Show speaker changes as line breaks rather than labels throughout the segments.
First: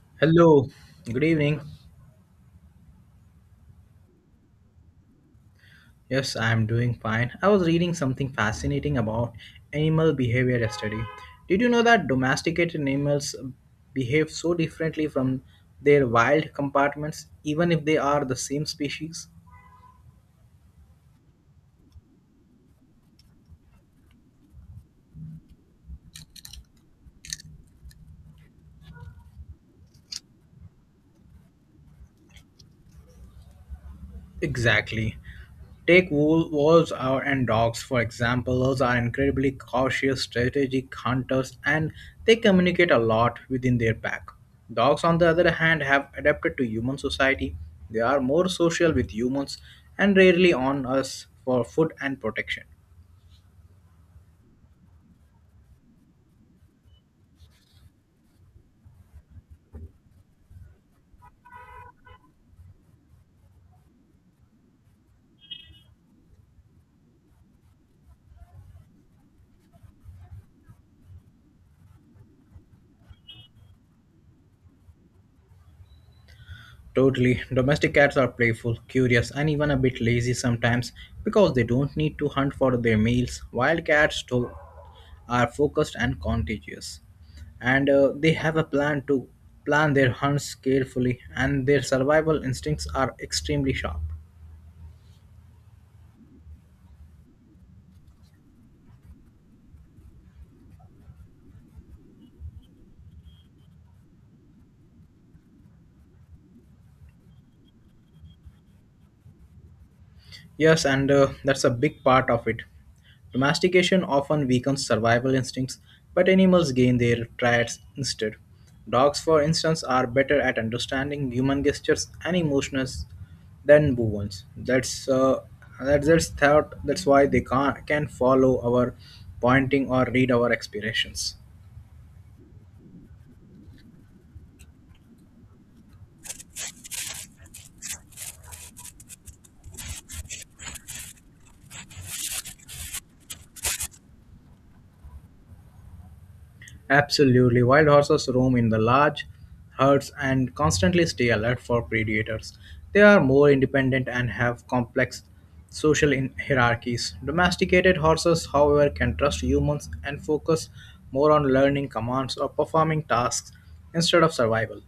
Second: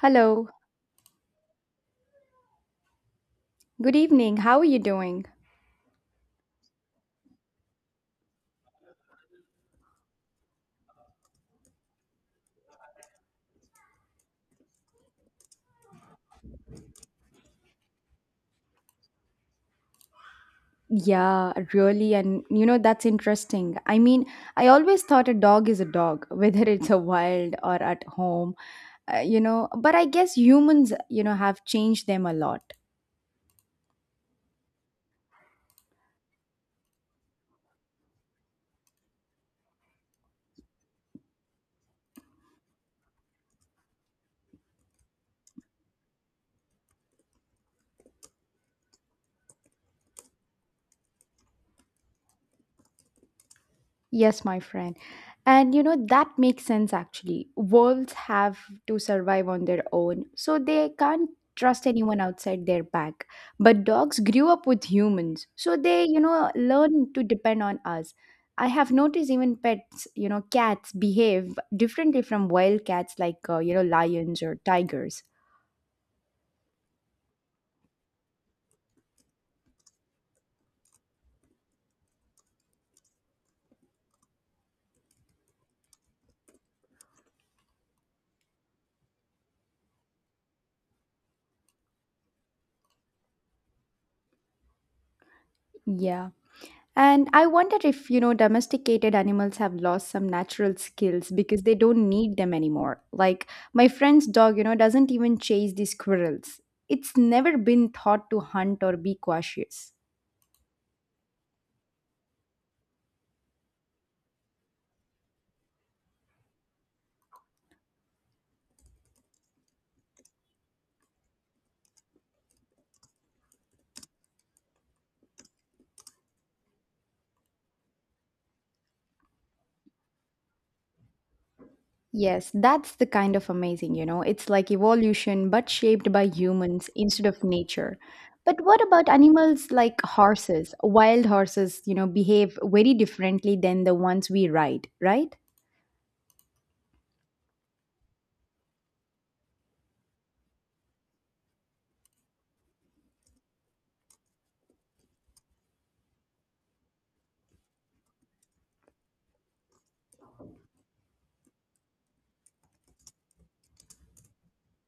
Hello.
Hello, good evening.
Good evening. How are you doing?
Yes, I'm doing fine. I was reading something fascinating about animal behavior yesterday. Did you know that domesticated animals behave so differently from their wild compartments, even if they are the same species?
Yeah, really. And you know, that's interesting. I mean, I always thought a dog is a dog, whether it's a wild or at home, you know, but I guess humans, you know, have changed them a lot.
Exactly. Take wolves and dogs, for example. Wolves are incredibly cautious, strategic hunters, and they communicate a lot within their pack. Dogs, on the other hand, have adapted to human society. They are more social with humans and rarely on us for food and protection.
Yes, my friend. And you know, that makes sense actually. Wolves have to survive on their own, so they can't trust anyone outside their pack. But dogs grew up with humans, so they, you know, learn to depend on us. I have noticed even pets, you know, cats behave differently from wild cats like, you know, lions or tigers.
Totally. Domestic cats are playful, curious, and even a bit lazy sometimes because they don't need to hunt for their meals. Wild cats do, are focused and contagious and they have a plan to plan their hunts carefully, and their survival instincts are extremely sharp.
Yeah. And I wonder if, you know, domesticated animals have lost some natural skills because they don't need them anymore. Like my friend's dog, you know, doesn't even chase the squirrels. It's never been taught to hunt or be cautious.
Yes, and that's a big part of it. Domestication often weakens survival instincts, but animals gain their traits instead. Dogs, for instance, are better at understanding human gestures and emotions than bovines. That's thought. That's why they can follow our pointing or read our expressions.
Yes, that's the kind of amazing, you know. It's like evolution, but shaped by humans instead of nature. But what about animals like horses? Wild horses, you know, behave very differently than the ones we ride, right?
Absolutely. Wild horses roam in the large herds and constantly stay alert for predators. They are more independent and have complex hierarchies. Domesticated horses, however, can trust humans and focus more on learning commands or performing tasks instead of survival.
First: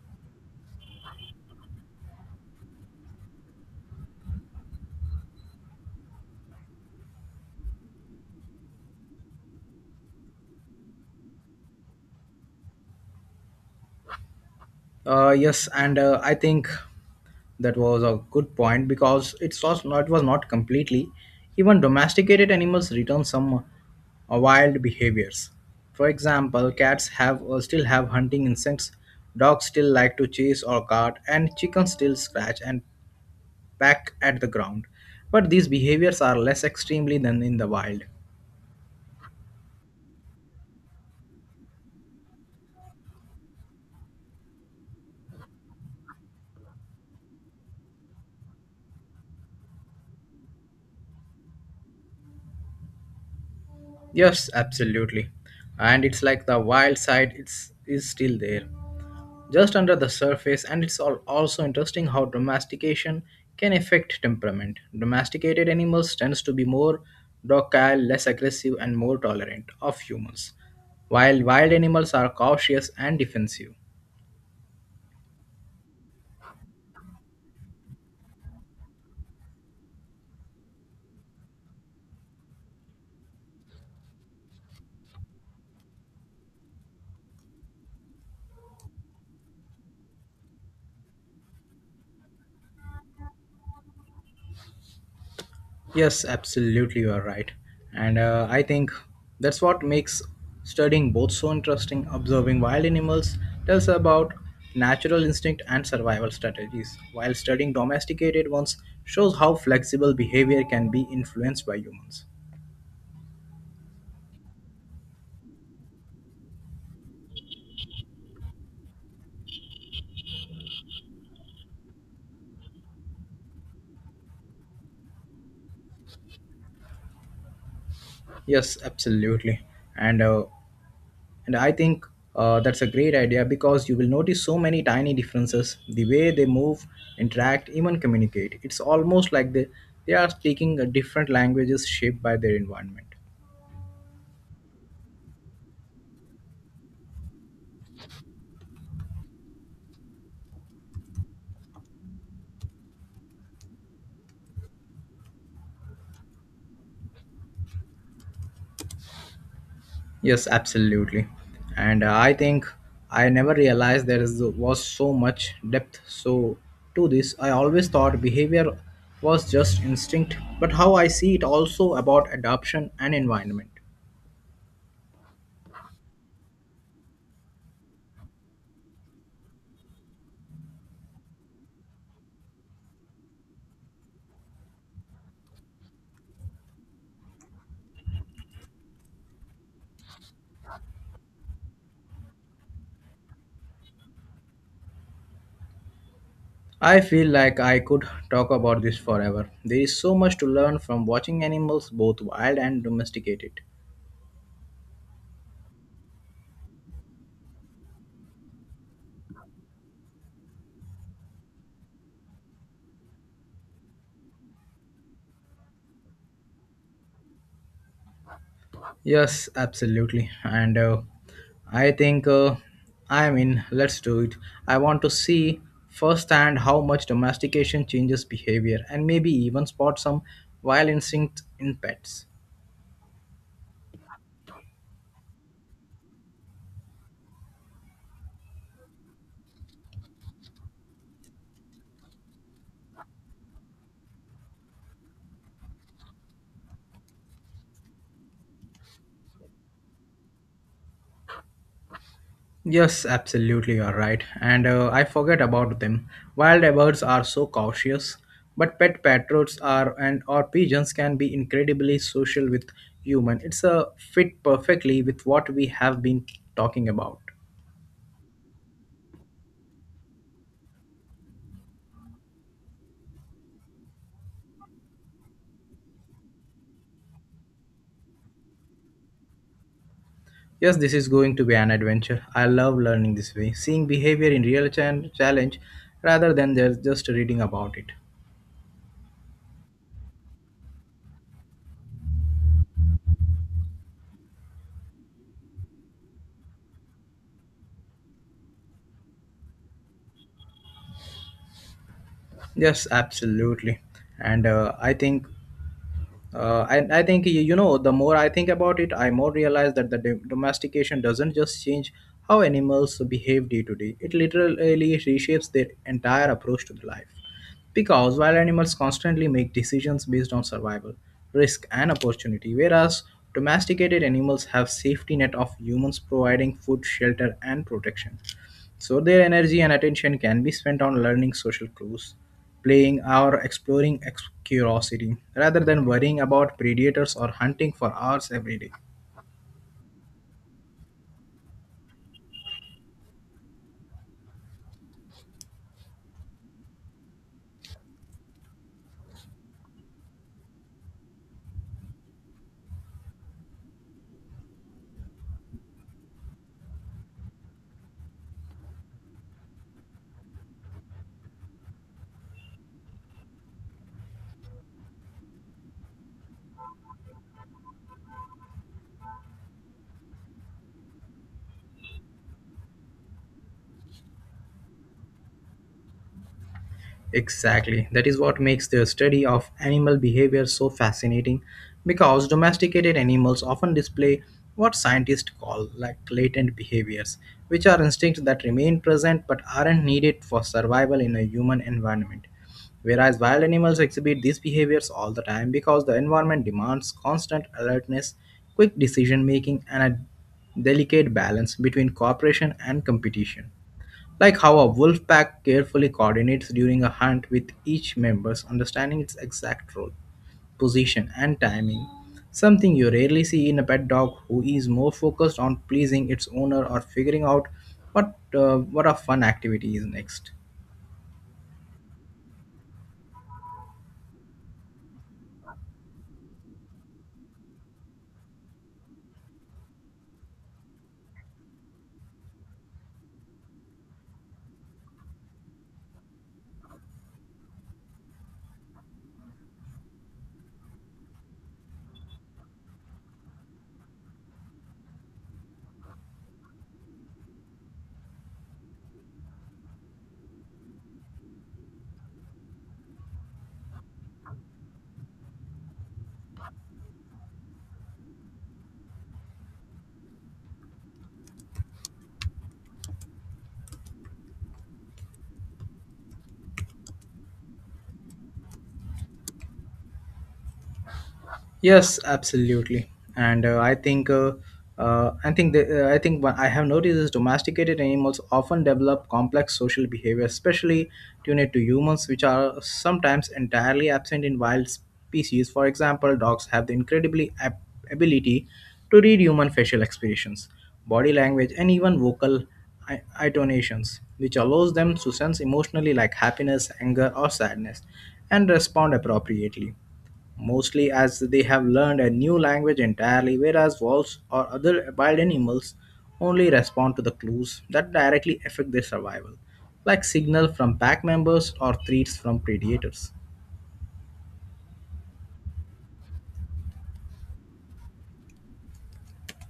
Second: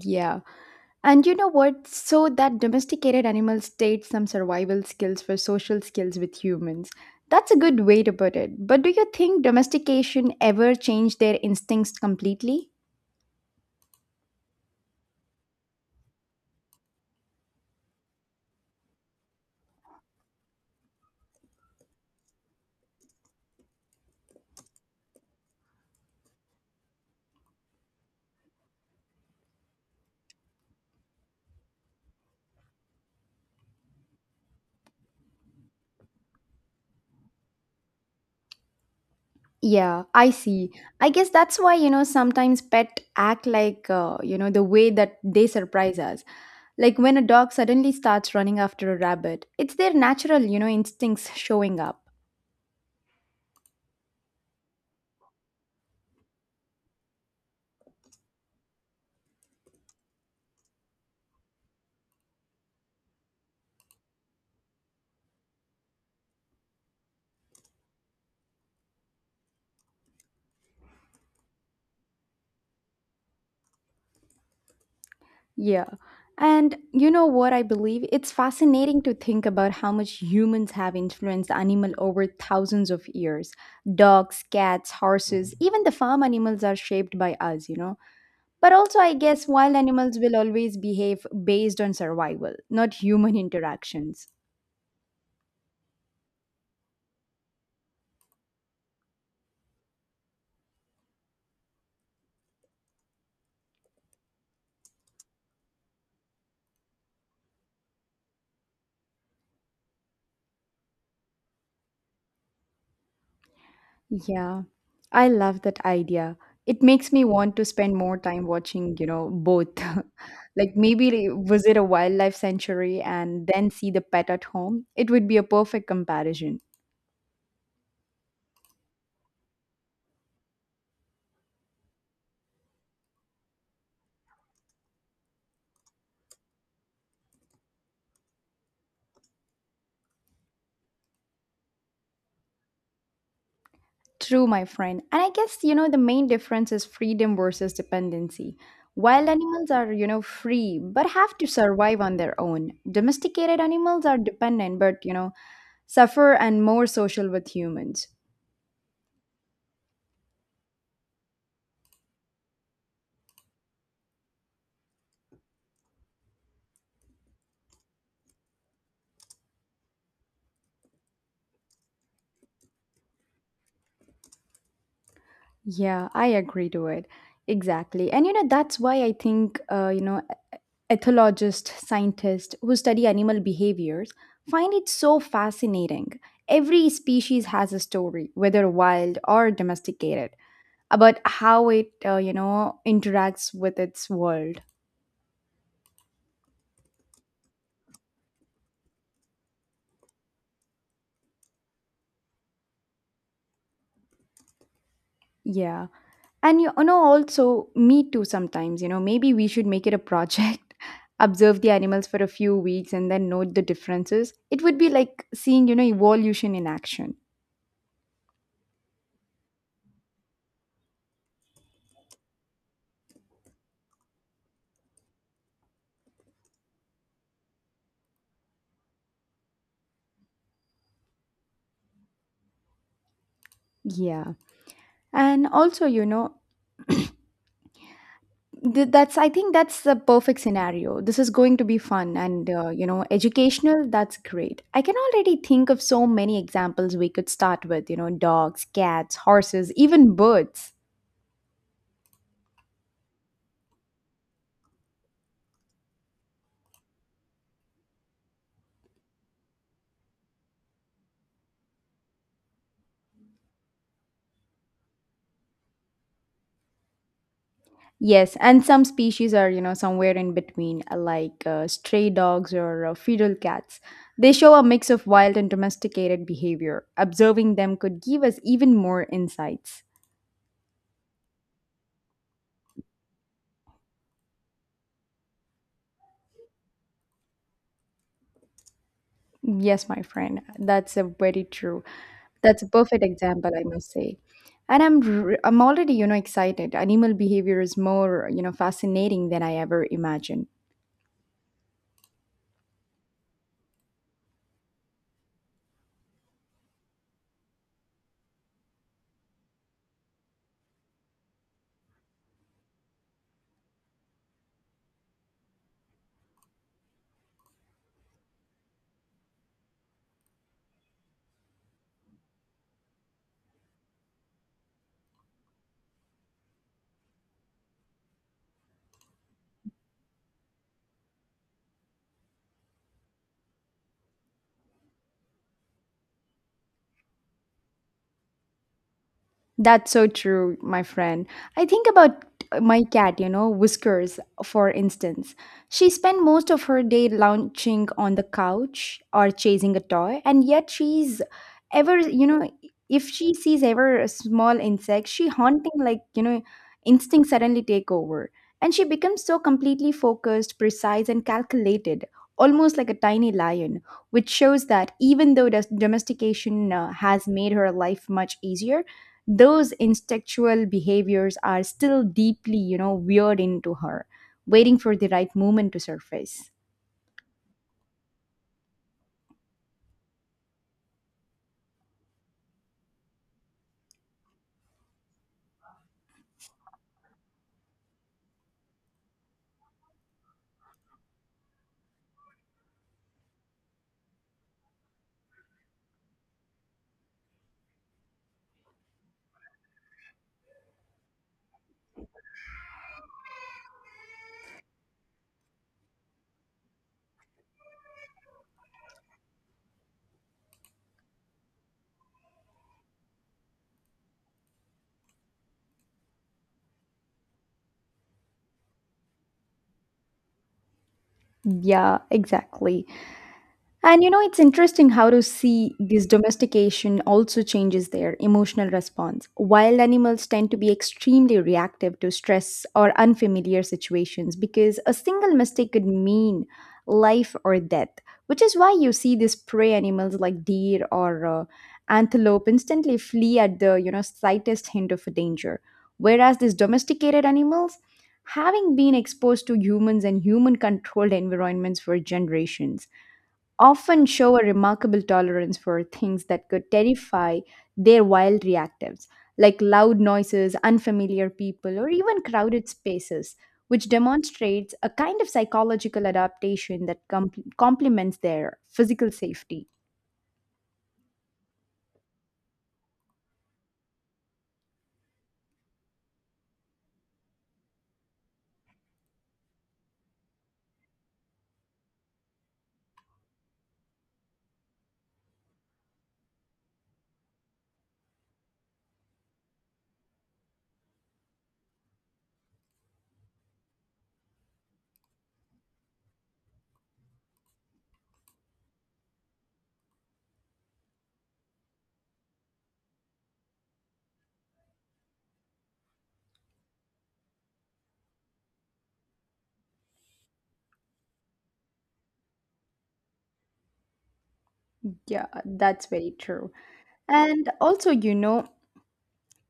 Yeah. And you know what? So that domesticated animals state some survival skills for social skills with humans. That's a good way to put it. But do you think domestication ever changed their instincts completely?
Yes, and I think that was a good point because it was not completely even domesticated animals return some wild behaviors. For example, cats have still have hunting instincts, dogs still like to chase or guard, and chickens still scratch and peck at the ground, but these behaviors are less extremely than in the wild.
Yeah, I see. I guess that's why, you know, sometimes pet act like, you know, the way that they surprise us. Like when a dog suddenly starts running after a rabbit, it's their natural, you know, instincts showing up.
Yes, absolutely. And it's like the wild side, it's is still there, just under the surface, and it's also interesting how domestication can affect temperament. Domesticated animals tends to be more docile, less aggressive, and more tolerant of humans, while wild animals are cautious and defensive.
Yeah. And you know what I believe? It's fascinating to think about how much humans have influenced animal over thousands of years. Dogs, cats, horses, even the farm animals are shaped by us, you know. But also I guess wild animals will always behave based on survival, not human interactions.
Yes, absolutely, you are right. And I think that's what makes studying both so interesting. Observing wild animals tells about natural instinct and survival strategies, while studying domesticated ones shows how flexible behavior can be influenced by humans.
Yeah, I love that idea. It makes me want to spend more time watching, you know, both. Like maybe visit a wildlife sanctuary and then see the pet at home. It would be a perfect comparison.
Yes, absolutely. And uh, And I think that's a great idea because you will notice so many tiny differences, the way they move, interact, even communicate. It's almost like they are speaking a different languages shaped by their environment.
True, my friend. And I guess, you know, the main difference is freedom versus dependency. Wild animals are, you know, free but have to survive on their own. Domesticated animals are dependent but, you know, suffer and more social with humans.
Yes, absolutely. And I think I never realized was so much depth. So, to this, I always thought behavior was just instinct, but how I see it also about adoption and environment.
Yeah, I agree to it. Exactly. And you know, that's why I think, you know, ethologists, scientists who study animal behaviors find it so fascinating. Every species has a story, whether wild or domesticated, about how it, you know, interacts with its world.
I feel like I could talk about this forever. There is so much to learn from watching animals, both wild and domesticated.
Yeah. And you know, also, me too sometimes, you know, maybe we should make it a project, observe the animals for a few weeks and then note the differences. It would be like seeing, you know, evolution in action.
Yes, absolutely. And I think I mean, let's do it. I want to see firsthand how much domestication changes behavior and maybe even spot some wild instinct in pets.
Yeah. And also, you know, that's, I think that's the perfect scenario. This is going to be fun and, you know, educational. That's great. I can already think of so many examples we could start with, you know, dogs, cats, horses, even birds.
Yes, absolutely, you're right. And I forget about them. Wild birds are so cautious, but pet parrots are and or pigeons can be incredibly social with human. It's a fit perfectly with what we have been talking about.
Yes, and some species are, you know, somewhere in between, like stray dogs or feral cats. They show a mix of wild and domesticated behavior. Observing them could give us even more insights.
Yes, this is going to be an adventure. I love learning this way, seeing behavior in real challenge rather than just reading about it.
Yes, my friend, that's a very true. That's a perfect example, I must say. And I'm already, you know, excited. Animal behavior is more, you know, fascinating than I ever imagined.
Yes, absolutely. And I think and I think you know, the more I think about it, I more realize that the domestication doesn't just change how animals behave day to day. It literally reshapes their entire approach to the life. Because while animals constantly make decisions based on survival, risk, and opportunity, whereas domesticated animals have safety net of humans providing food, shelter, and protection. So their energy and attention can be spent on learning social clues, playing, or exploring curiosity, rather than worrying about predators or hunting for hours every day.
That's so true, my friend. I think about my cat, you know, Whiskers, for instance. She spent most of her day lounging on the couch or chasing a toy, and yet she's ever, you know, if she sees ever a small insect, she haunting like, you know, instinct suddenly take over. And she becomes so completely focused, precise, and calculated, almost like a tiny lion, which shows that even though domestication has made her life much easier, those instinctual behaviors are still deeply, you know, weird into her, waiting for the right moment to surface.
Exactly. That is what makes the study of animal behavior so fascinating, because domesticated animals often display what scientists call like latent behaviors, which are instincts that remain present but aren't needed for survival in a human environment. Whereas wild animals exhibit these behaviors all the time because the environment demands constant alertness, quick decision making, and a delicate balance between cooperation and competition, like how a wolf pack carefully coordinates during a hunt with each member's understanding its exact role, position, and timing. Something you rarely see in a pet dog who is more focused on pleasing its owner or figuring out what a fun activity is next.
Yeah, exactly. And you know, it's interesting how to see this domestication also changes their emotional response. Wild animals tend to be extremely reactive to stress or unfamiliar situations because a single mistake could mean life or death, which is why you see these prey animals like deer or antelope instantly flee at the, you know, slightest hint of a danger. Whereas these domesticated animals, having been exposed to humans and human controlled environments for generations, often show a remarkable tolerance for things that could terrify their wild reactives, like loud noises, unfamiliar people, or even crowded spaces, which demonstrates a kind of psychological adaptation that complements their physical safety.
Yes, absolutely. And I think I think I think what I have noticed is domesticated animals often develop complex social behavior, especially tuned to humans, which are sometimes entirely absent in wild species. For example, dogs have the incredibly ability to read human facial expressions, body language, and even vocal intonations, which allows them to sense emotionally like happiness, anger, or sadness, and respond appropriately, mostly as they have learned a new language entirely. Whereas wolves or other wild animals only respond to the clues that directly affect their survival, like signal from pack members or threats from predators.
Yeah, that's very true. And also, you know,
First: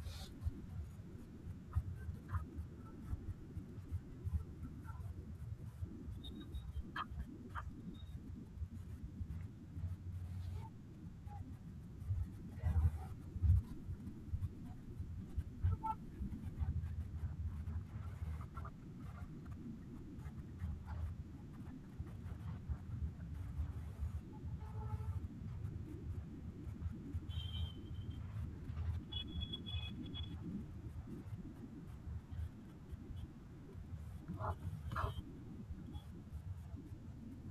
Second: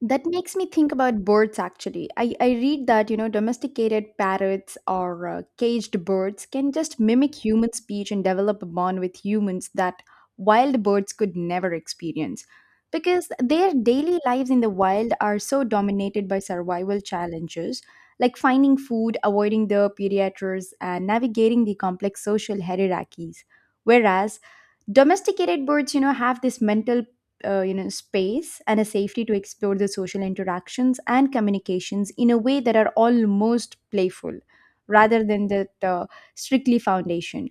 that makes me think about birds actually. I read that, you know, domesticated parrots or caged birds can just mimic human speech and develop a bond with humans that wild birds could never experience. Because their daily lives in the wild are so dominated by survival challenges like finding food, avoiding the predators, and navigating the complex social hierarchies. Whereas domesticated birds, you know, have this mental, you know, space and a safety to explore the social interactions and communications in a way that are almost playful rather than that strictly foundation,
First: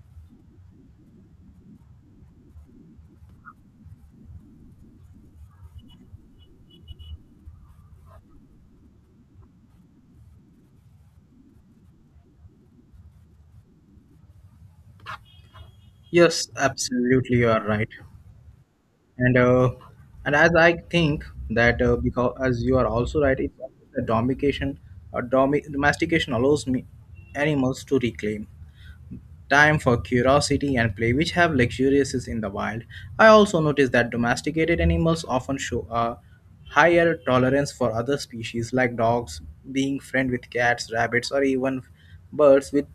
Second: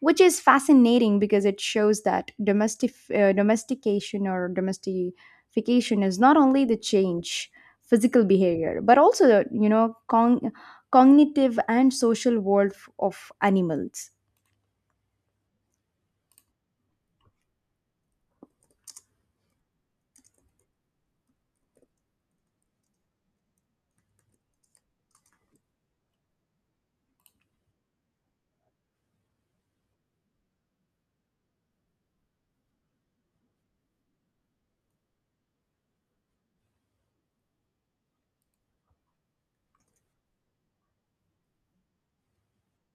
which is fascinating because it shows that domestication is not only the change physical behavior but also the, you know, cognitive and social world of animals.
Yes, absolutely, you are right, and uh, and as I think that because as you are also right, it's the domestication, a domestication allows me animals to reclaim time for curiosity and play, which have luxuriances in the wild. I also noticed that domesticated animals often show a higher tolerance for other species, like dogs being friend with cats, rabbits, or even birds,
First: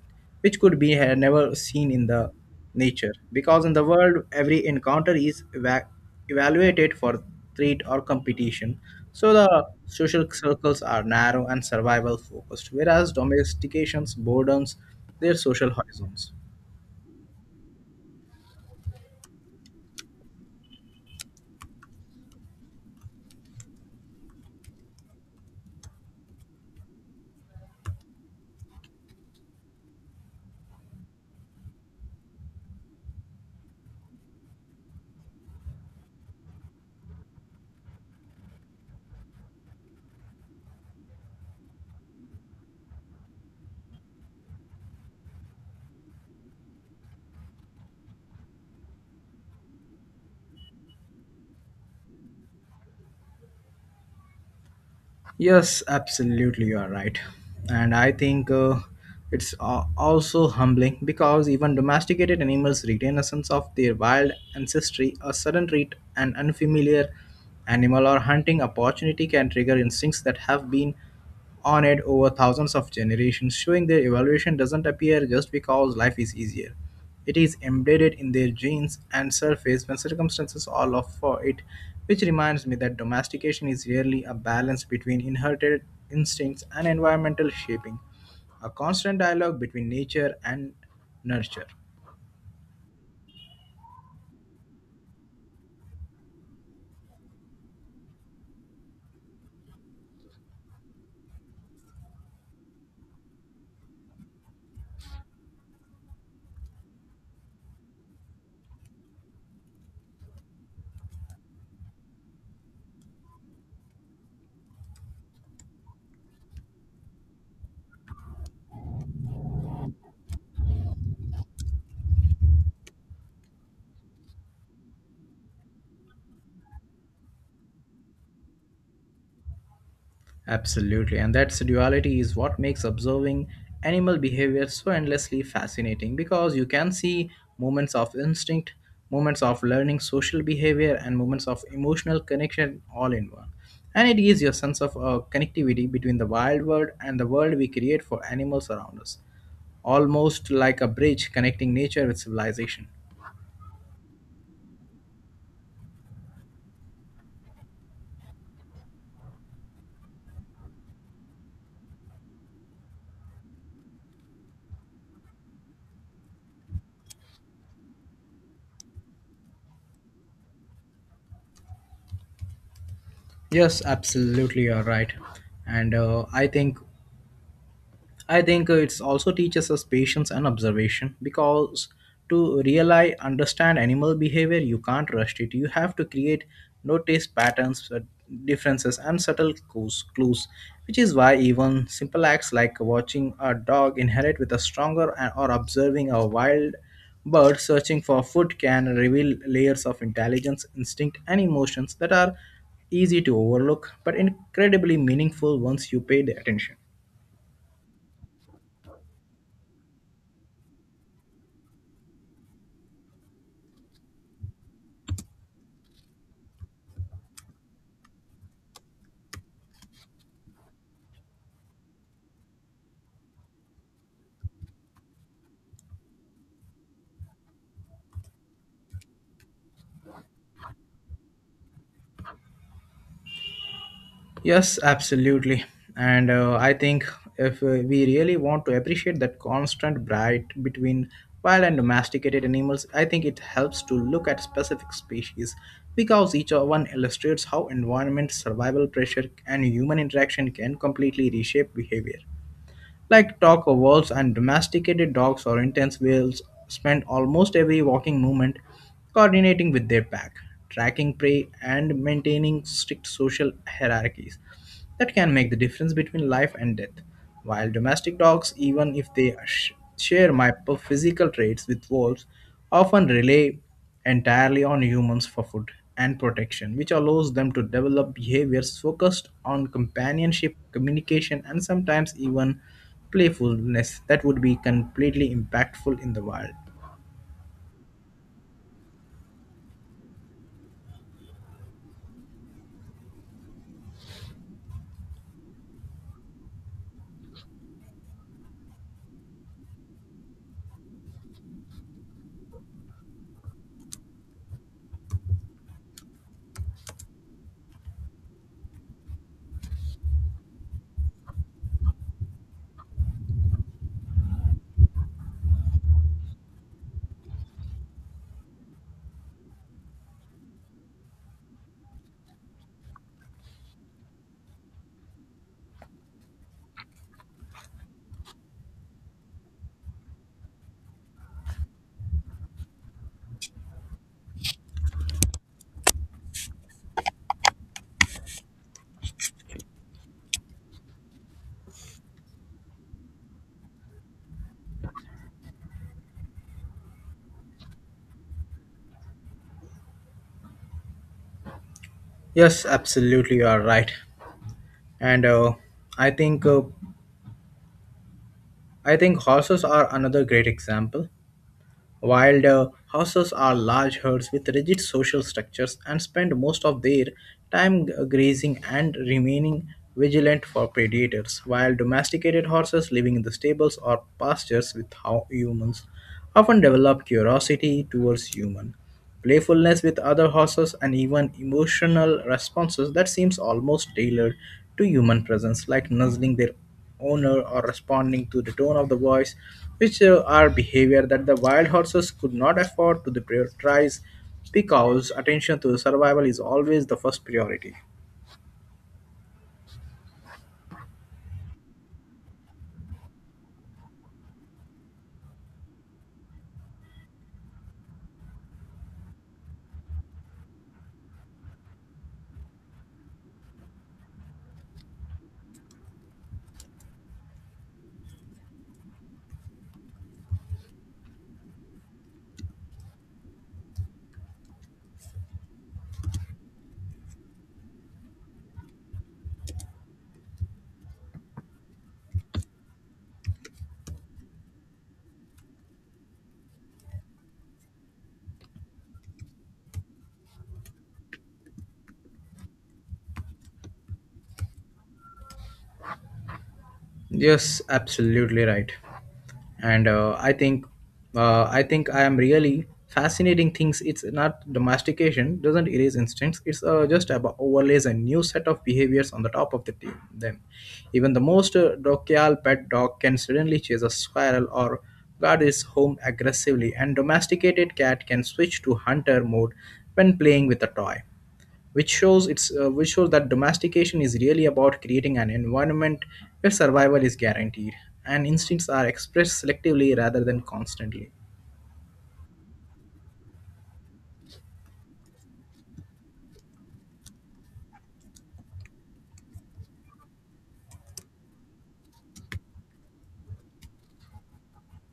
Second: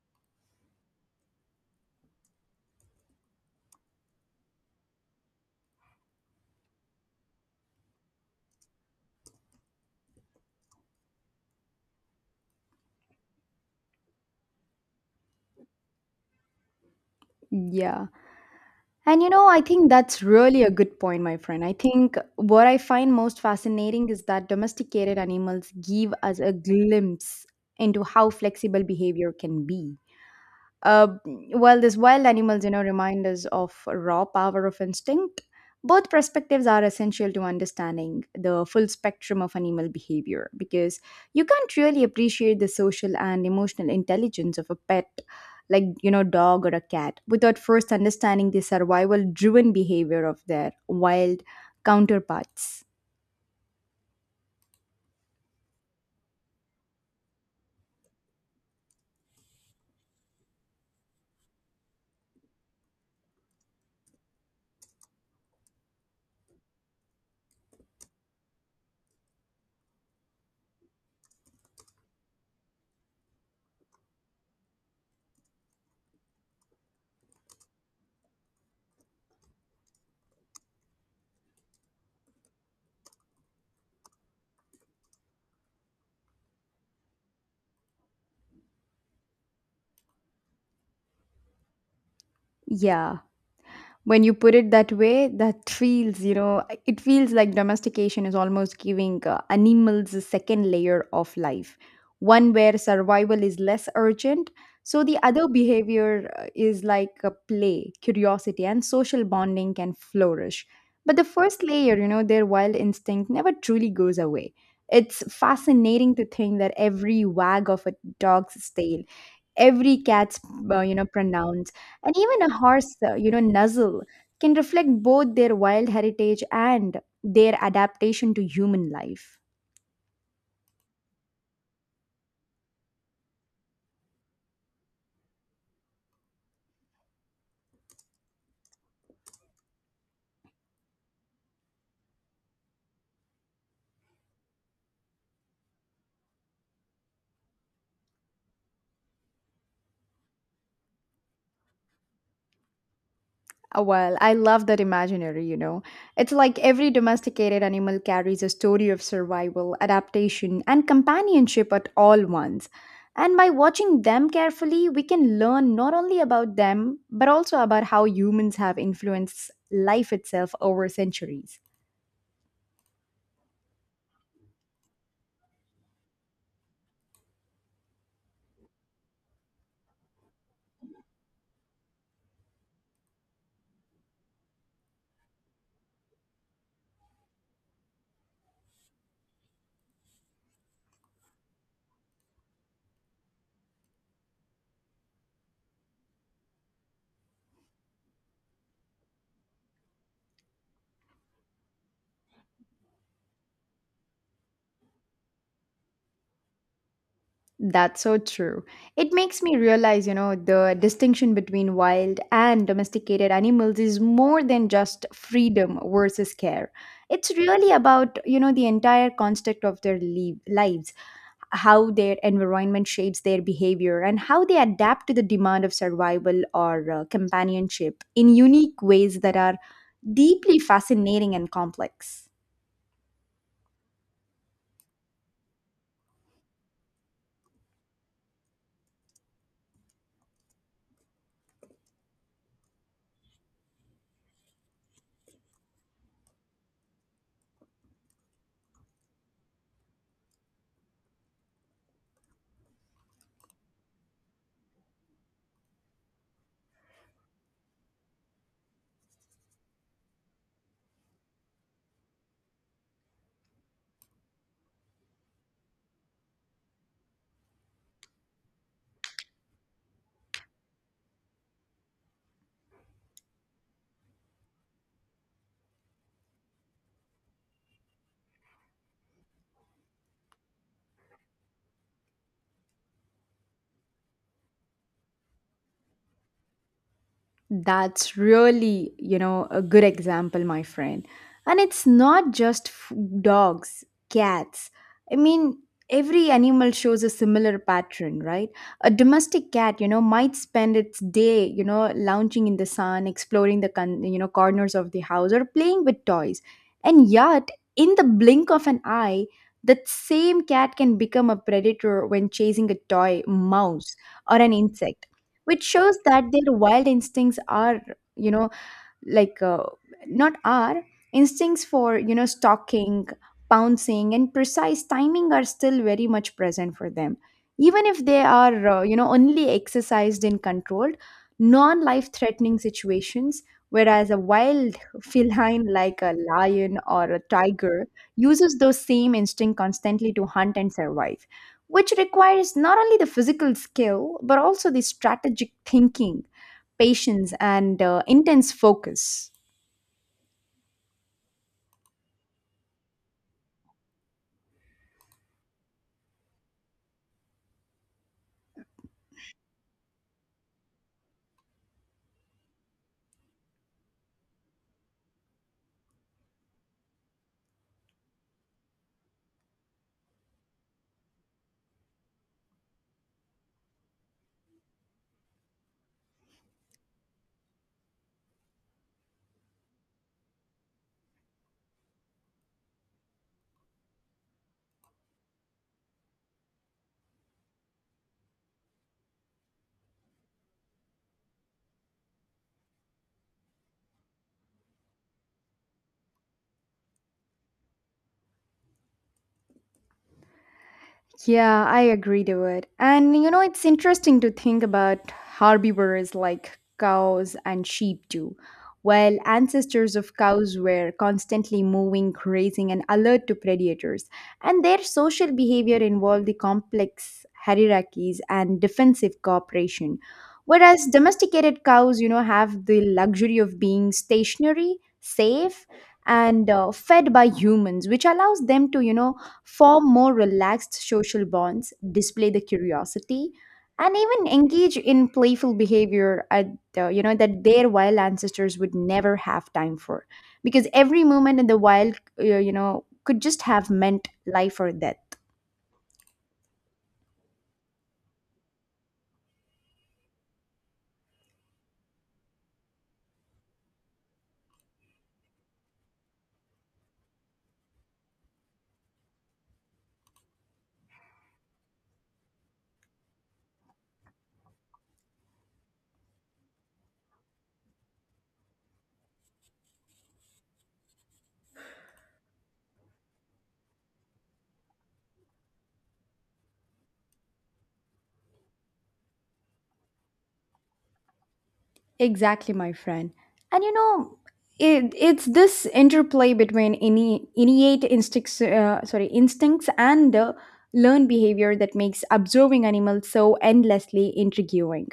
which could be never seen in the nature. Because in the world, every encounter is evaluated for threat or competition. So the social circles are narrow and survival focused, whereas domestications broadens their social horizons.
Yeah. And you know, I think that's really a good point, my friend. I think what I find most fascinating is that domesticated animals give us a glimpse into how flexible behavior can be, uh, well, these wild animals, you know, remind us of raw power of instinct. Both perspectives are essential to understanding the full spectrum of animal behavior because you can't really appreciate the social and emotional intelligence of a pet, like, you know, dog or a cat, without first understanding the survival driven behavior of their wild counterparts.
Yes, absolutely, you are right. And I think it's also humbling because even domesticated animals retain a sense of their wild ancestry. A sudden treat, an unfamiliar animal, or hunting opportunity can trigger instincts that have been on it over thousands of generations, showing their evolution doesn't appear just because life is easier. It is embedded in their genes and surface when circumstances allow for it, which reminds me that domestication is really a balance between inherited instincts and environmental shaping, a constant dialogue between nature and nurture.
Yeah. When you put it that way, that feels, you know, it feels like domestication is almost giving, animals a second layer of life, one where survival is less urgent, so the other behavior, is like a play, curiosity, and social bonding can flourish. But the first layer, you know, their wild instinct never truly goes away. It's fascinating to think that every wag of a dog's tail, every cat's, you know, pronounce, and even a horse, you know, nuzzle, can reflect both their wild heritage and their adaptation to human life.
Absolutely, and that duality is what makes observing animal behavior so endlessly fascinating, because you can see moments of instinct, moments of learning social behavior, and moments of emotional connection all in one. And it gives you a sense of connectivity between the wild world and the world we create for animals around us, almost like a bridge connecting nature with civilization.
Well I love that imaginary, you know. It's like every domesticated animal carries a story of survival, adaptation, and companionship at all once. And by watching them carefully, we can learn not only about them, but also about how humans have influenced life itself over centuries.
Yes, absolutely, you're right. And I think it also teaches us patience and observation, because to really understand animal behavior, you can't rush it. You have to create notice patterns, differences, and subtle clues, which is why even simple acts like watching a dog inherit with a stronger or observing a wild bird searching for food can reveal layers of intelligence, instinct, and emotions that are easy to overlook but incredibly meaningful once you pay the attention.
That's so true. It makes me realize, you know, the distinction between wild and domesticated animals is more than just freedom versus care. It's really about, you know, the entire construct of their lives, how their environment shapes their behavior, and how they adapt to the demand of survival or companionship in unique ways that are deeply fascinating and complex.
Yes, absolutely. And I think if we really want to appreciate that constant bright between wild and domesticated animals, I think it helps to look at specific species because each one illustrates how environment, survival pressure, and human interaction can completely reshape behavior. Like dog wolves and domesticated dogs or intense whales spend almost every walking movement coordinating with their pack, tracking prey, and maintaining strict social hierarchies that can make the difference between life and death. While domestic dogs, even if they share my physical traits with wolves, often rely entirely on humans for food and protection, which allows them to develop behaviors focused on companionship, communication, and sometimes even playfulness that would be completely impactful in the wild.
That's really, you know, a good example, my friend. And it's not just dogs, cats. I mean, every animal shows a similar pattern, right? A domestic cat, you know, might spend its day, you know, lounging in the sun, exploring the, you know, corners of the house or playing with toys. And yet, in the blink of an eye, that same cat can become a predator when chasing a toy, mouse, or an insect, which shows that their wild instincts are, you know, like, not our instincts for, you know, stalking, pouncing, and precise timing, are still very much present for them, even if they are, you know, only exercised in controlled, non life threatening situations. Whereas a wild feline like a lion or a tiger uses those same instinct constantly to hunt and survive, which requires not only the physical skill but also the strategic thinking, patience, and intense focus.
Yes, absolutely, you are right. And I think uh, I think horses are another great example. Wild horses are large herds with rigid social structures and spend most of their time grazing and remaining vigilant for predators, while domesticated horses living in the stables or pastures with humans often develop curiosity towards humans, playfulness with other horses, and even emotional responses that seems almost tailored to human presence, like nuzzling their owner or responding to the tone of the voice, which are behavior that the wild horses could not afford to prioritize because attention to survival is always the first priority.
Yeah, I agree to it. And you know, it's interesting to think about herbivores like cows and sheep too. While ancestors of cows were constantly moving, grazing, and alert to predators, and their social behavior involved the complex hierarchies and defensive cooperation. Whereas domesticated cows, you know, have the luxury of being stationary, safe, and fed by humans, which allows them to, you know, form more relaxed social bonds, display the curiosity, and even engage in playful behavior at, you know, that their wild ancestors would never have time for, because every moment in the wild, you know, could just have meant life or death.
Yes, absolutely right. and I think I am really fascinating things. It's not domestication doesn't erase instincts. It's just about overlays a new set of behaviors on the top of the team them. Even the most docile pet dog can suddenly chase a squirrel or guard his home aggressively, and domesticated cat can switch to hunter mode when playing with a toy, which shows that domestication is really about creating an environment where survival is guaranteed and instincts are expressed selectively rather than constantly.
Exactly, my friend. And you know, it's this interplay between ini innate instincts, instincts and the learned behavior that makes observing animals so endlessly intriguing.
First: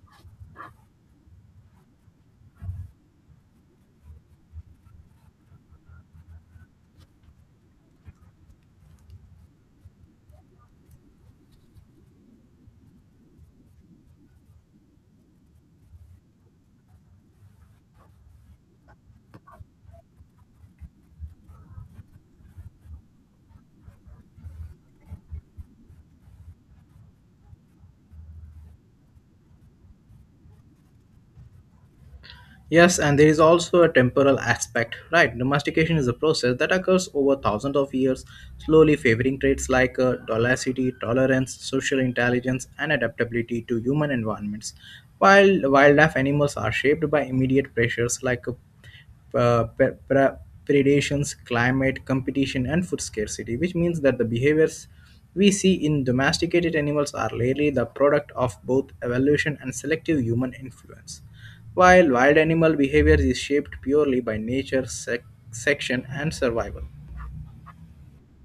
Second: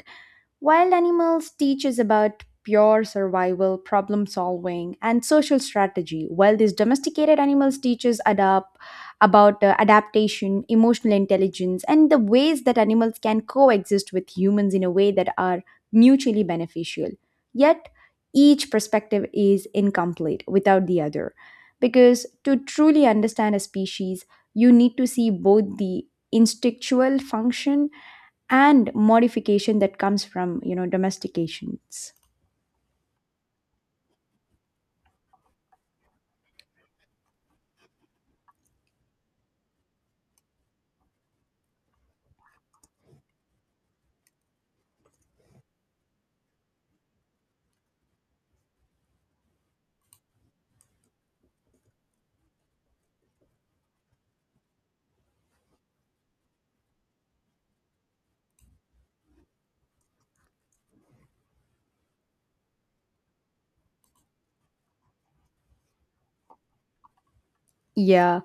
Wild animals teaches about pure survival, problem solving, and social strategy, while these domesticated animals teaches adapt about adaptation, emotional intelligence, and the ways that animals can coexist with humans in a way that are mutually beneficial. Yet, each perspective is incomplete without the other. Because to truly understand a species, you need to see both the instinctual function and modification that comes from domestications.
Yes, and there is also a temporal aspect, right? Domestication is a process that occurs over thousands of years, slowly favoring traits like docility, tolerance, social intelligence, and adaptability to human environments, while wildlife animals are shaped by immediate pressures like uh, pre- pre- predations, climate, competition, and food scarcity, which means that the behaviors we see in domesticated animals are rarely the product of both evolution and selective human influence. While wild animal behavior is shaped purely by nature, section, and survival.
Yeah.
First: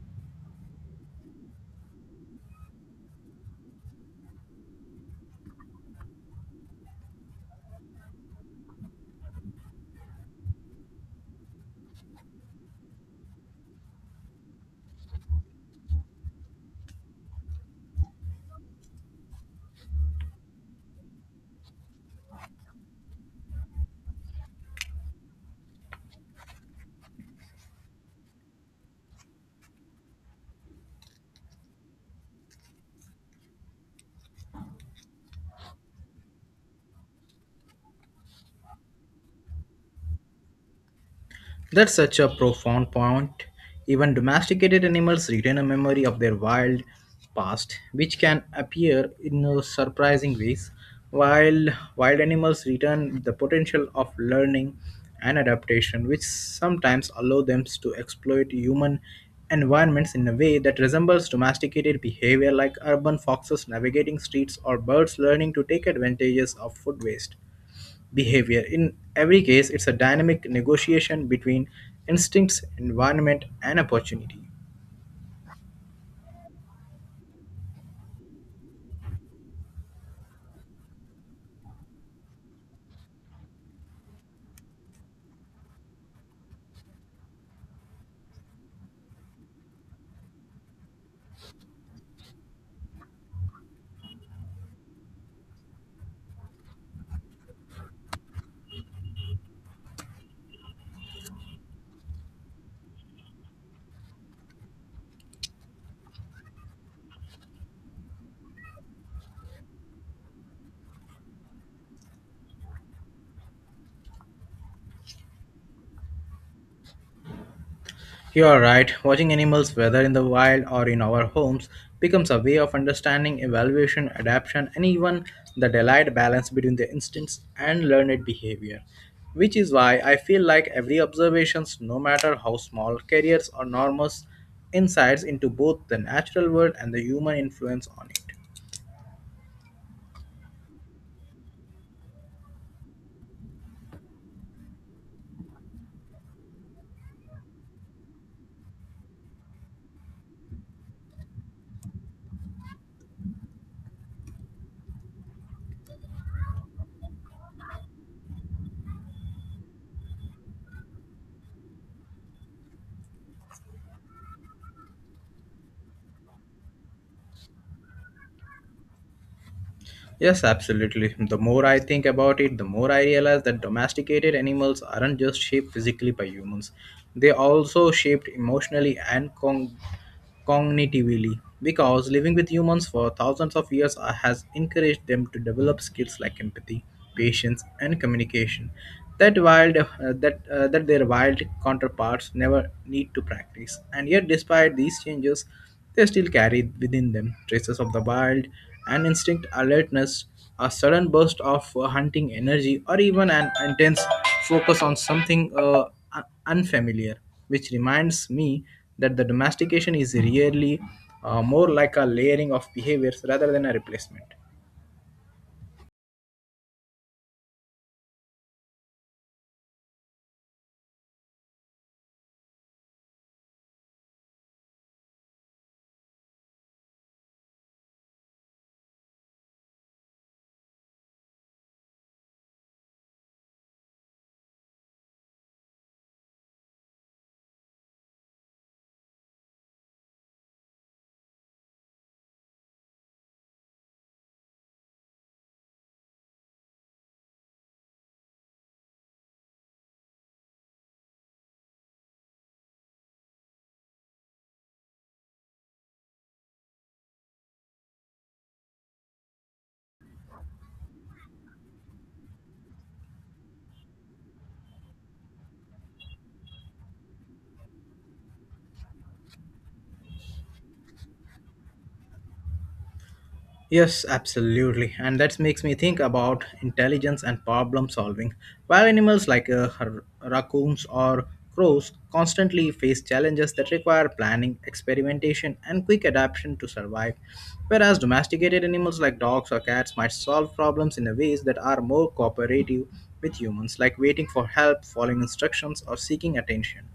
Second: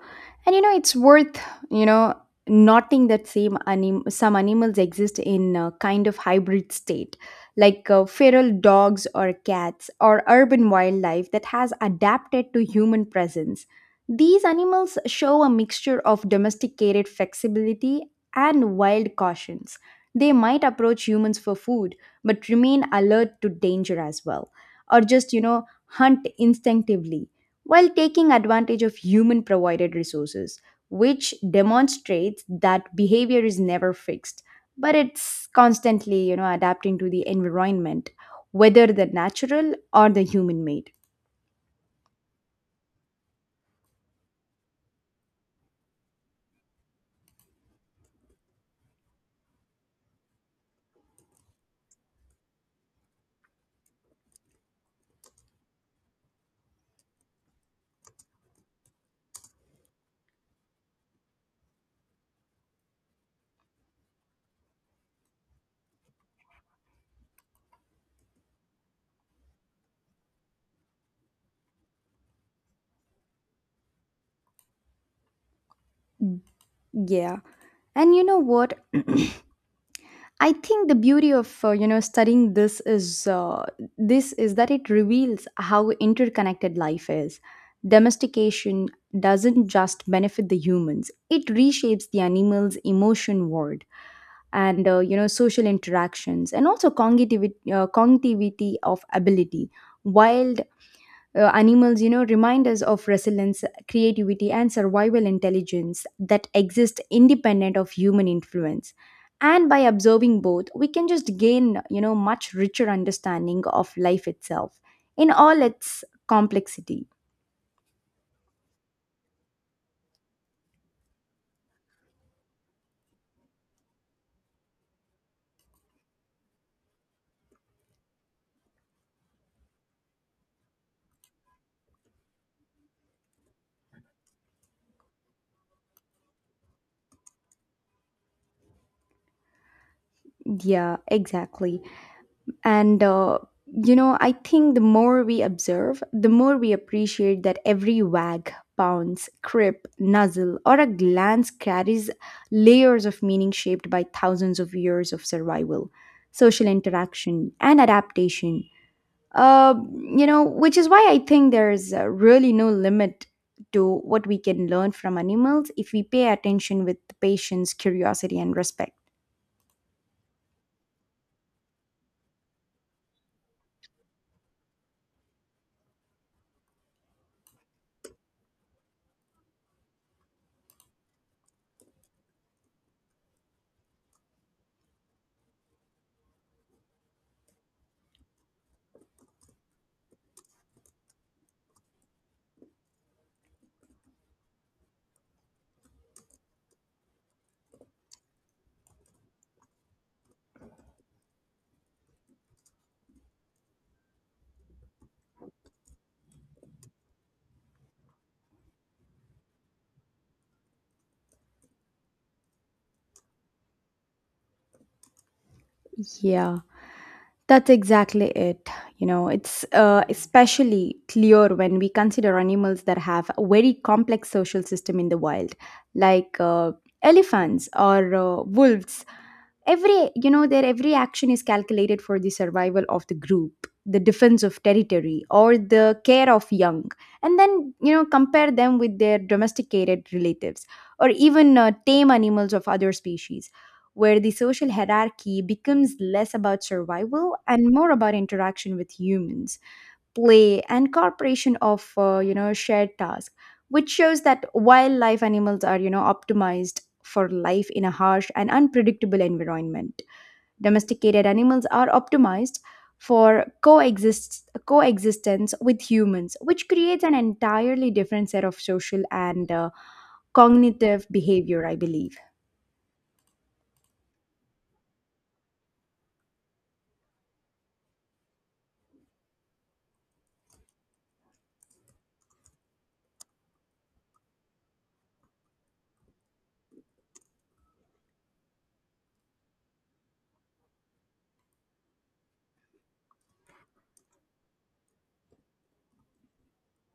And you know, you know, noting that some animals exist in a kind of hybrid state, like feral dogs or cats or urban wildlife that has adapted to human presence. These animals show a mixture of domesticated flexibility and wild cautions. They might approach humans for food, but remain alert to danger as well, or just, hunt instinctively while taking advantage of human provided resources, which demonstrates that behavior is never fixed, but it's constantly, adapting to the environment, whether the natural or the human made.
That's such a profound point. Even domesticated animals retain a memory of their wild past, which can appear in surprising ways, while wild animals retain the potential of learning and adaptation, which sometimes allow them to exploit human environments in a way that resembles domesticated behavior, like urban foxes navigating streets or birds learning to take advantages of food waste behavior. In every case, it's a dynamic negotiation between instincts, environment, and opportunity.
Yeah. And you know what? I think the beauty of studying this is that it reveals how interconnected life is. Domestication doesn't just benefit the humans; it reshapes the animals' emotion world and, social interactions and also cognitivity, cognitivity of ability. Wild animals, remind us of resilience, creativity, and survival intelligence that exist independent of human influence, and by observing both we can just gain, much richer understanding of life itself in all its complexity.
You are right, watching animals, whether in the wild or in our homes, becomes a way of understanding evaluation, adaptation, and even the delayed balance between the instincts and learned behavior. Which is why I feel like every observations, no matter how small, carries enormous insights into both the natural world and the human influence on it.
Yeah, exactly. And, uh, I think the more we observe, the more we appreciate that every wag, pounce, crip, nuzzle, or a glance carries layers of meaning shaped by thousands of years of survival, social interaction, and adaptation. Uh, which is why I think there's really no limit to what we can learn from animals if we pay attention with patience, curiosity, and respect.
Yes, absolutely. The more I think about it, the more I realize that domesticated animals aren't just shaped physically by humans, they also shaped emotionally and cognitively, because living with humans for thousands of years has encouraged them to develop skills like empathy, patience, and communication that wild that that their wild counterparts never need to practice. And yet, despite these changes, they still carry within them traces of the wild, an instinct alertness, a sudden burst of hunting energy, or even an intense focus on something unfamiliar, which reminds me that the domestication is really more like a layering of behaviors rather than a replacement.
Yeah. That's exactly it. You know, it's especially clear when we consider animals that have a very complex social system in the wild, like elephants or wolves. Every you know Their every action is calculated for the survival of the group, the defense of territory, or the care of young. And then, compare them with their domesticated relatives or even tame animals of other species, where the social hierarchy becomes less about survival and more about interaction with humans, play, and cooperation of, shared tasks, which shows that wildlife animals are, optimized for life in a harsh and unpredictable environment. Domesticated animals are optimized for coexistence with humans, which creates an entirely different set of social and, cognitive behavior, I believe.
Yes, absolutely. And that makes me think about intelligence and problem solving. While animals like raccoons or crows constantly face challenges that require planning, experimentation, and quick adaptation to survive, whereas domesticated animals like dogs or cats might solve problems in a ways that are more cooperative with humans, like waiting for help, following instructions, or seeking attention,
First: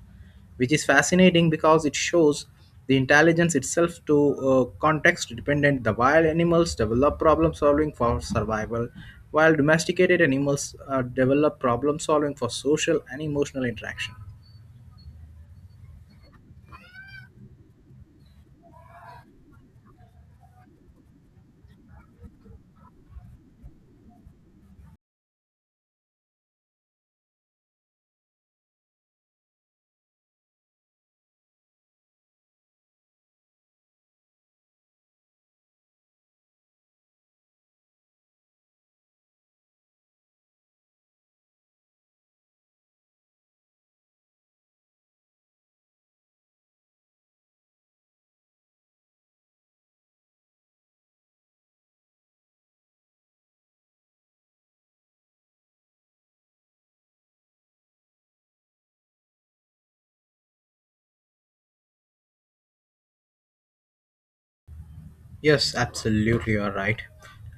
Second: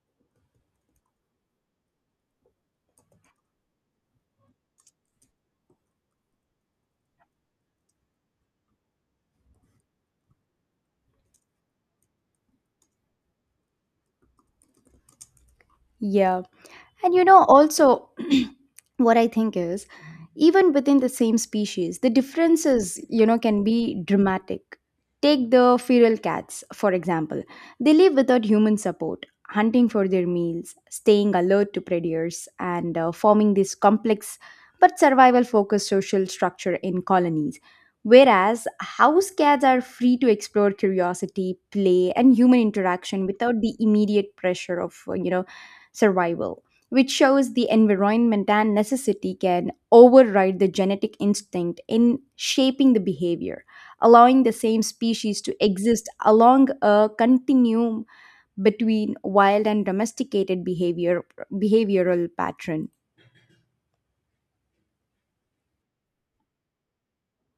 which is fascinating because it shows the intelligence itself to context dependent. The wild animals develop problem solving for survival, while domesticated animals develop problem solving for social and emotional interaction.
Yeah. And you know, also, what I think is, even within the same species, the differences, you know, can be dramatic. Take the feral cats, for example. They live without human support, hunting for their meals, staying alert to predators, and forming this complex but survival focused social structure in colonies. Whereas house cats are free to explore curiosity, play, and human interaction without the immediate pressure of, survival, which shows the environment and necessity can override the genetic instinct in shaping the behavior, allowing the same species to exist along a continuum between wild and domesticated behavior, behavioral patterns.
Yes, absolutely, you're right.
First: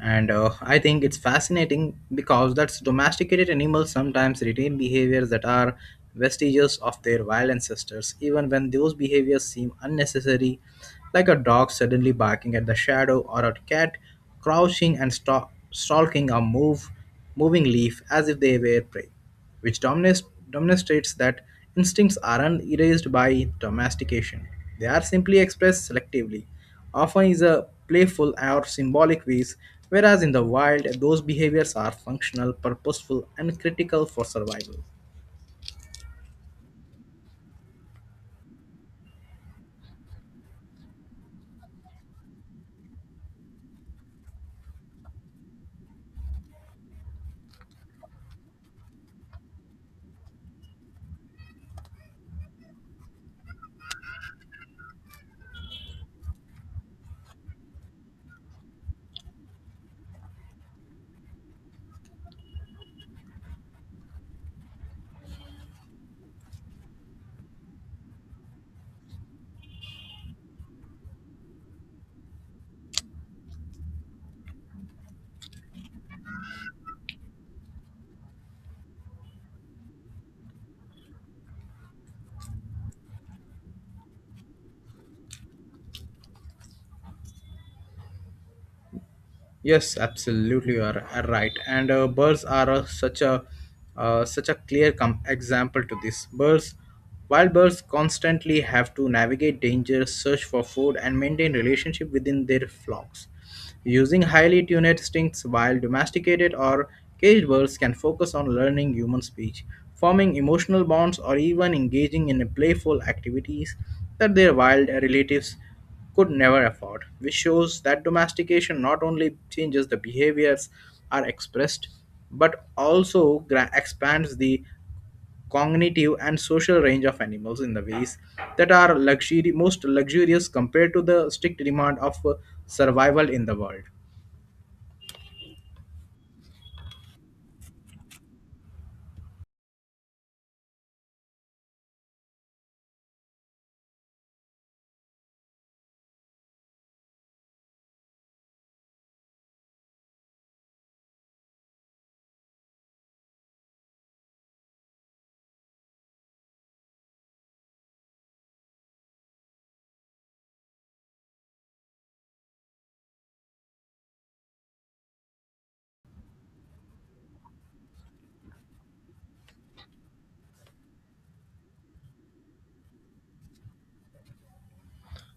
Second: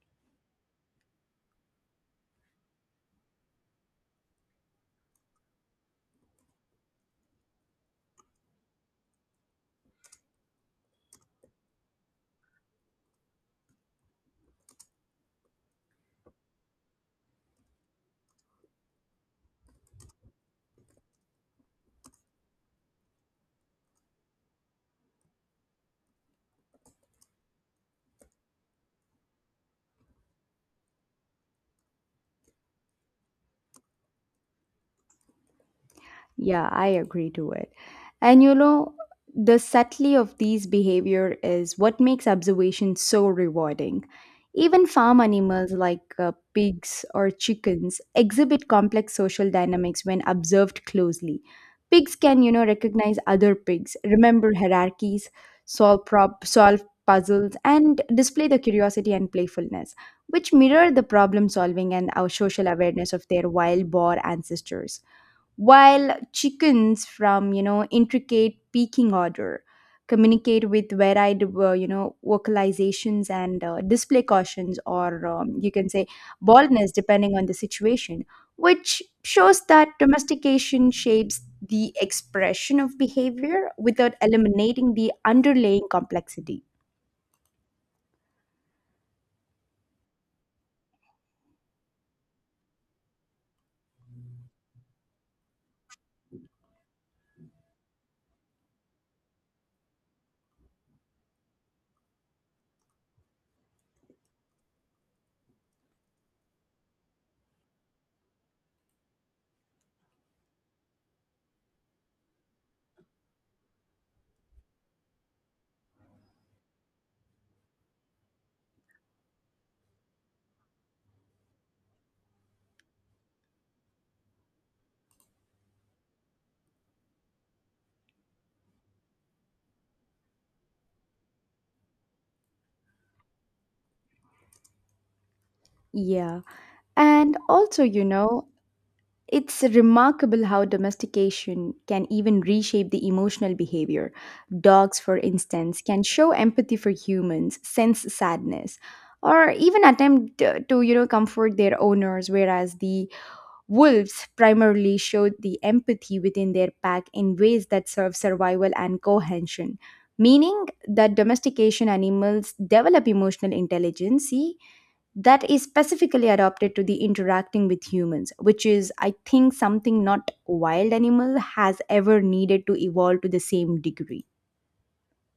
And I think it's fascinating because that's domesticated animals sometimes retain behaviors that are vestiges of their wild ancestors, even when those behaviors seem unnecessary, like a dog suddenly barking at the shadow or a cat crouching and stalking a move, moving leaf as if they were prey, which dominates, demonstrates that instincts aren't erased by domestication. They are simply expressed selectively, often in a playful or symbolic ways, whereas in the wild, those behaviors are functional, purposeful, and critical for survival.
Yeah, I agree to it. And you know, the subtlety of these behavior is what makes observation so rewarding. Even farm animals like pigs or chickens exhibit complex social dynamics when observed closely. Pigs can, you know, recognize other pigs, remember hierarchies, solve puzzles, and display the curiosity and playfulness, which mirror the problem solving and our social awareness of their wild boar ancestors, while chickens from, intricate pecking order, communicate with varied, vocalizations and display cautions or you can say baldness depending on the situation, which shows that domestication shapes the expression of behavior without eliminating the underlying complexity.
Yes, absolutely, you are right. And birds are such a such a example to this. Birds, wild birds, constantly have to navigate danger, search for food, and maintain relationship within their flocks. Using highly tuned instincts. While domesticated or caged birds can focus on learning human speech, forming emotional bonds, or even engaging in playful activities that their wild relatives could never afford, which shows that domestication not only changes the behaviors are expressed but also expands the cognitive and social range of animals in the ways that are luxury most luxurious compared to the strict demand of survival in the world.
Yeah, and also, you know, it's remarkable how domestication can even reshape the emotional behavior. Dogs, for instance, can show empathy for humans, sense sadness, or even attempt to, comfort their owners, whereas the wolves primarily showed the empathy within their pack in ways that serve survival and cohesion. Meaning that domestication animals develop emotional intelligence that is specifically adapted to the interacting with humans, which is I think something not wild animal has ever needed to evolve to the same degree.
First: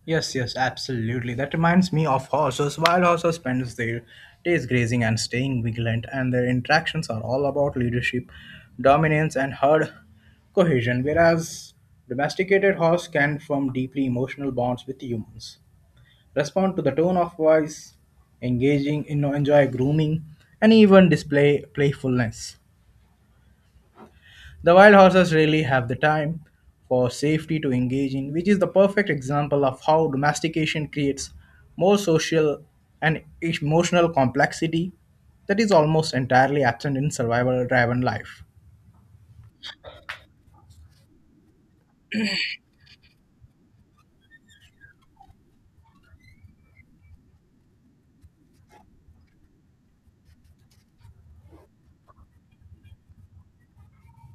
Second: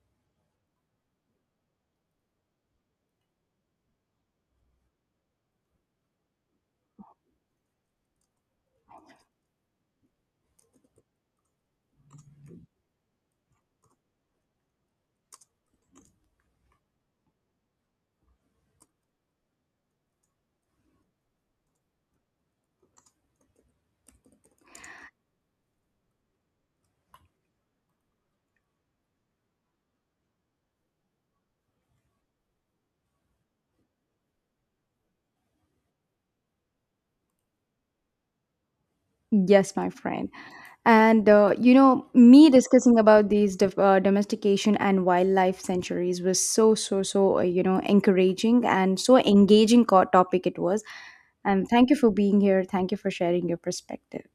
Yes, yes, absolutely. That reminds me of horses. Wild horses spend their days grazing and staying vigilant, and their interactions are all about leadership, dominance, and herd cohesion, whereas domesticated horse can form deeply emotional bonds with humans, respond to the tone of voice, engaging, you know, enjoy grooming, and even display playfulness. The wild horses rarely have the time for safety to engage in, which is the perfect example of how domestication creates more social and emotional complexity that is almost entirely absent in survival driven life.
Yes, my friend. And, me discussing about these domestication and wildlife centuries was so encouraging and so engaging topic it was. And thank you for being here, thank you for sharing your perspective.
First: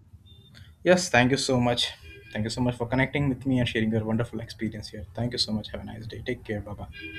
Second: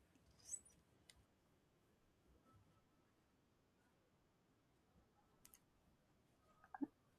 Yes, thank you so much. Thank you so much for connecting with me and sharing your wonderful experience here. Thank you so much. Have a nice day. Take care. Bye bye.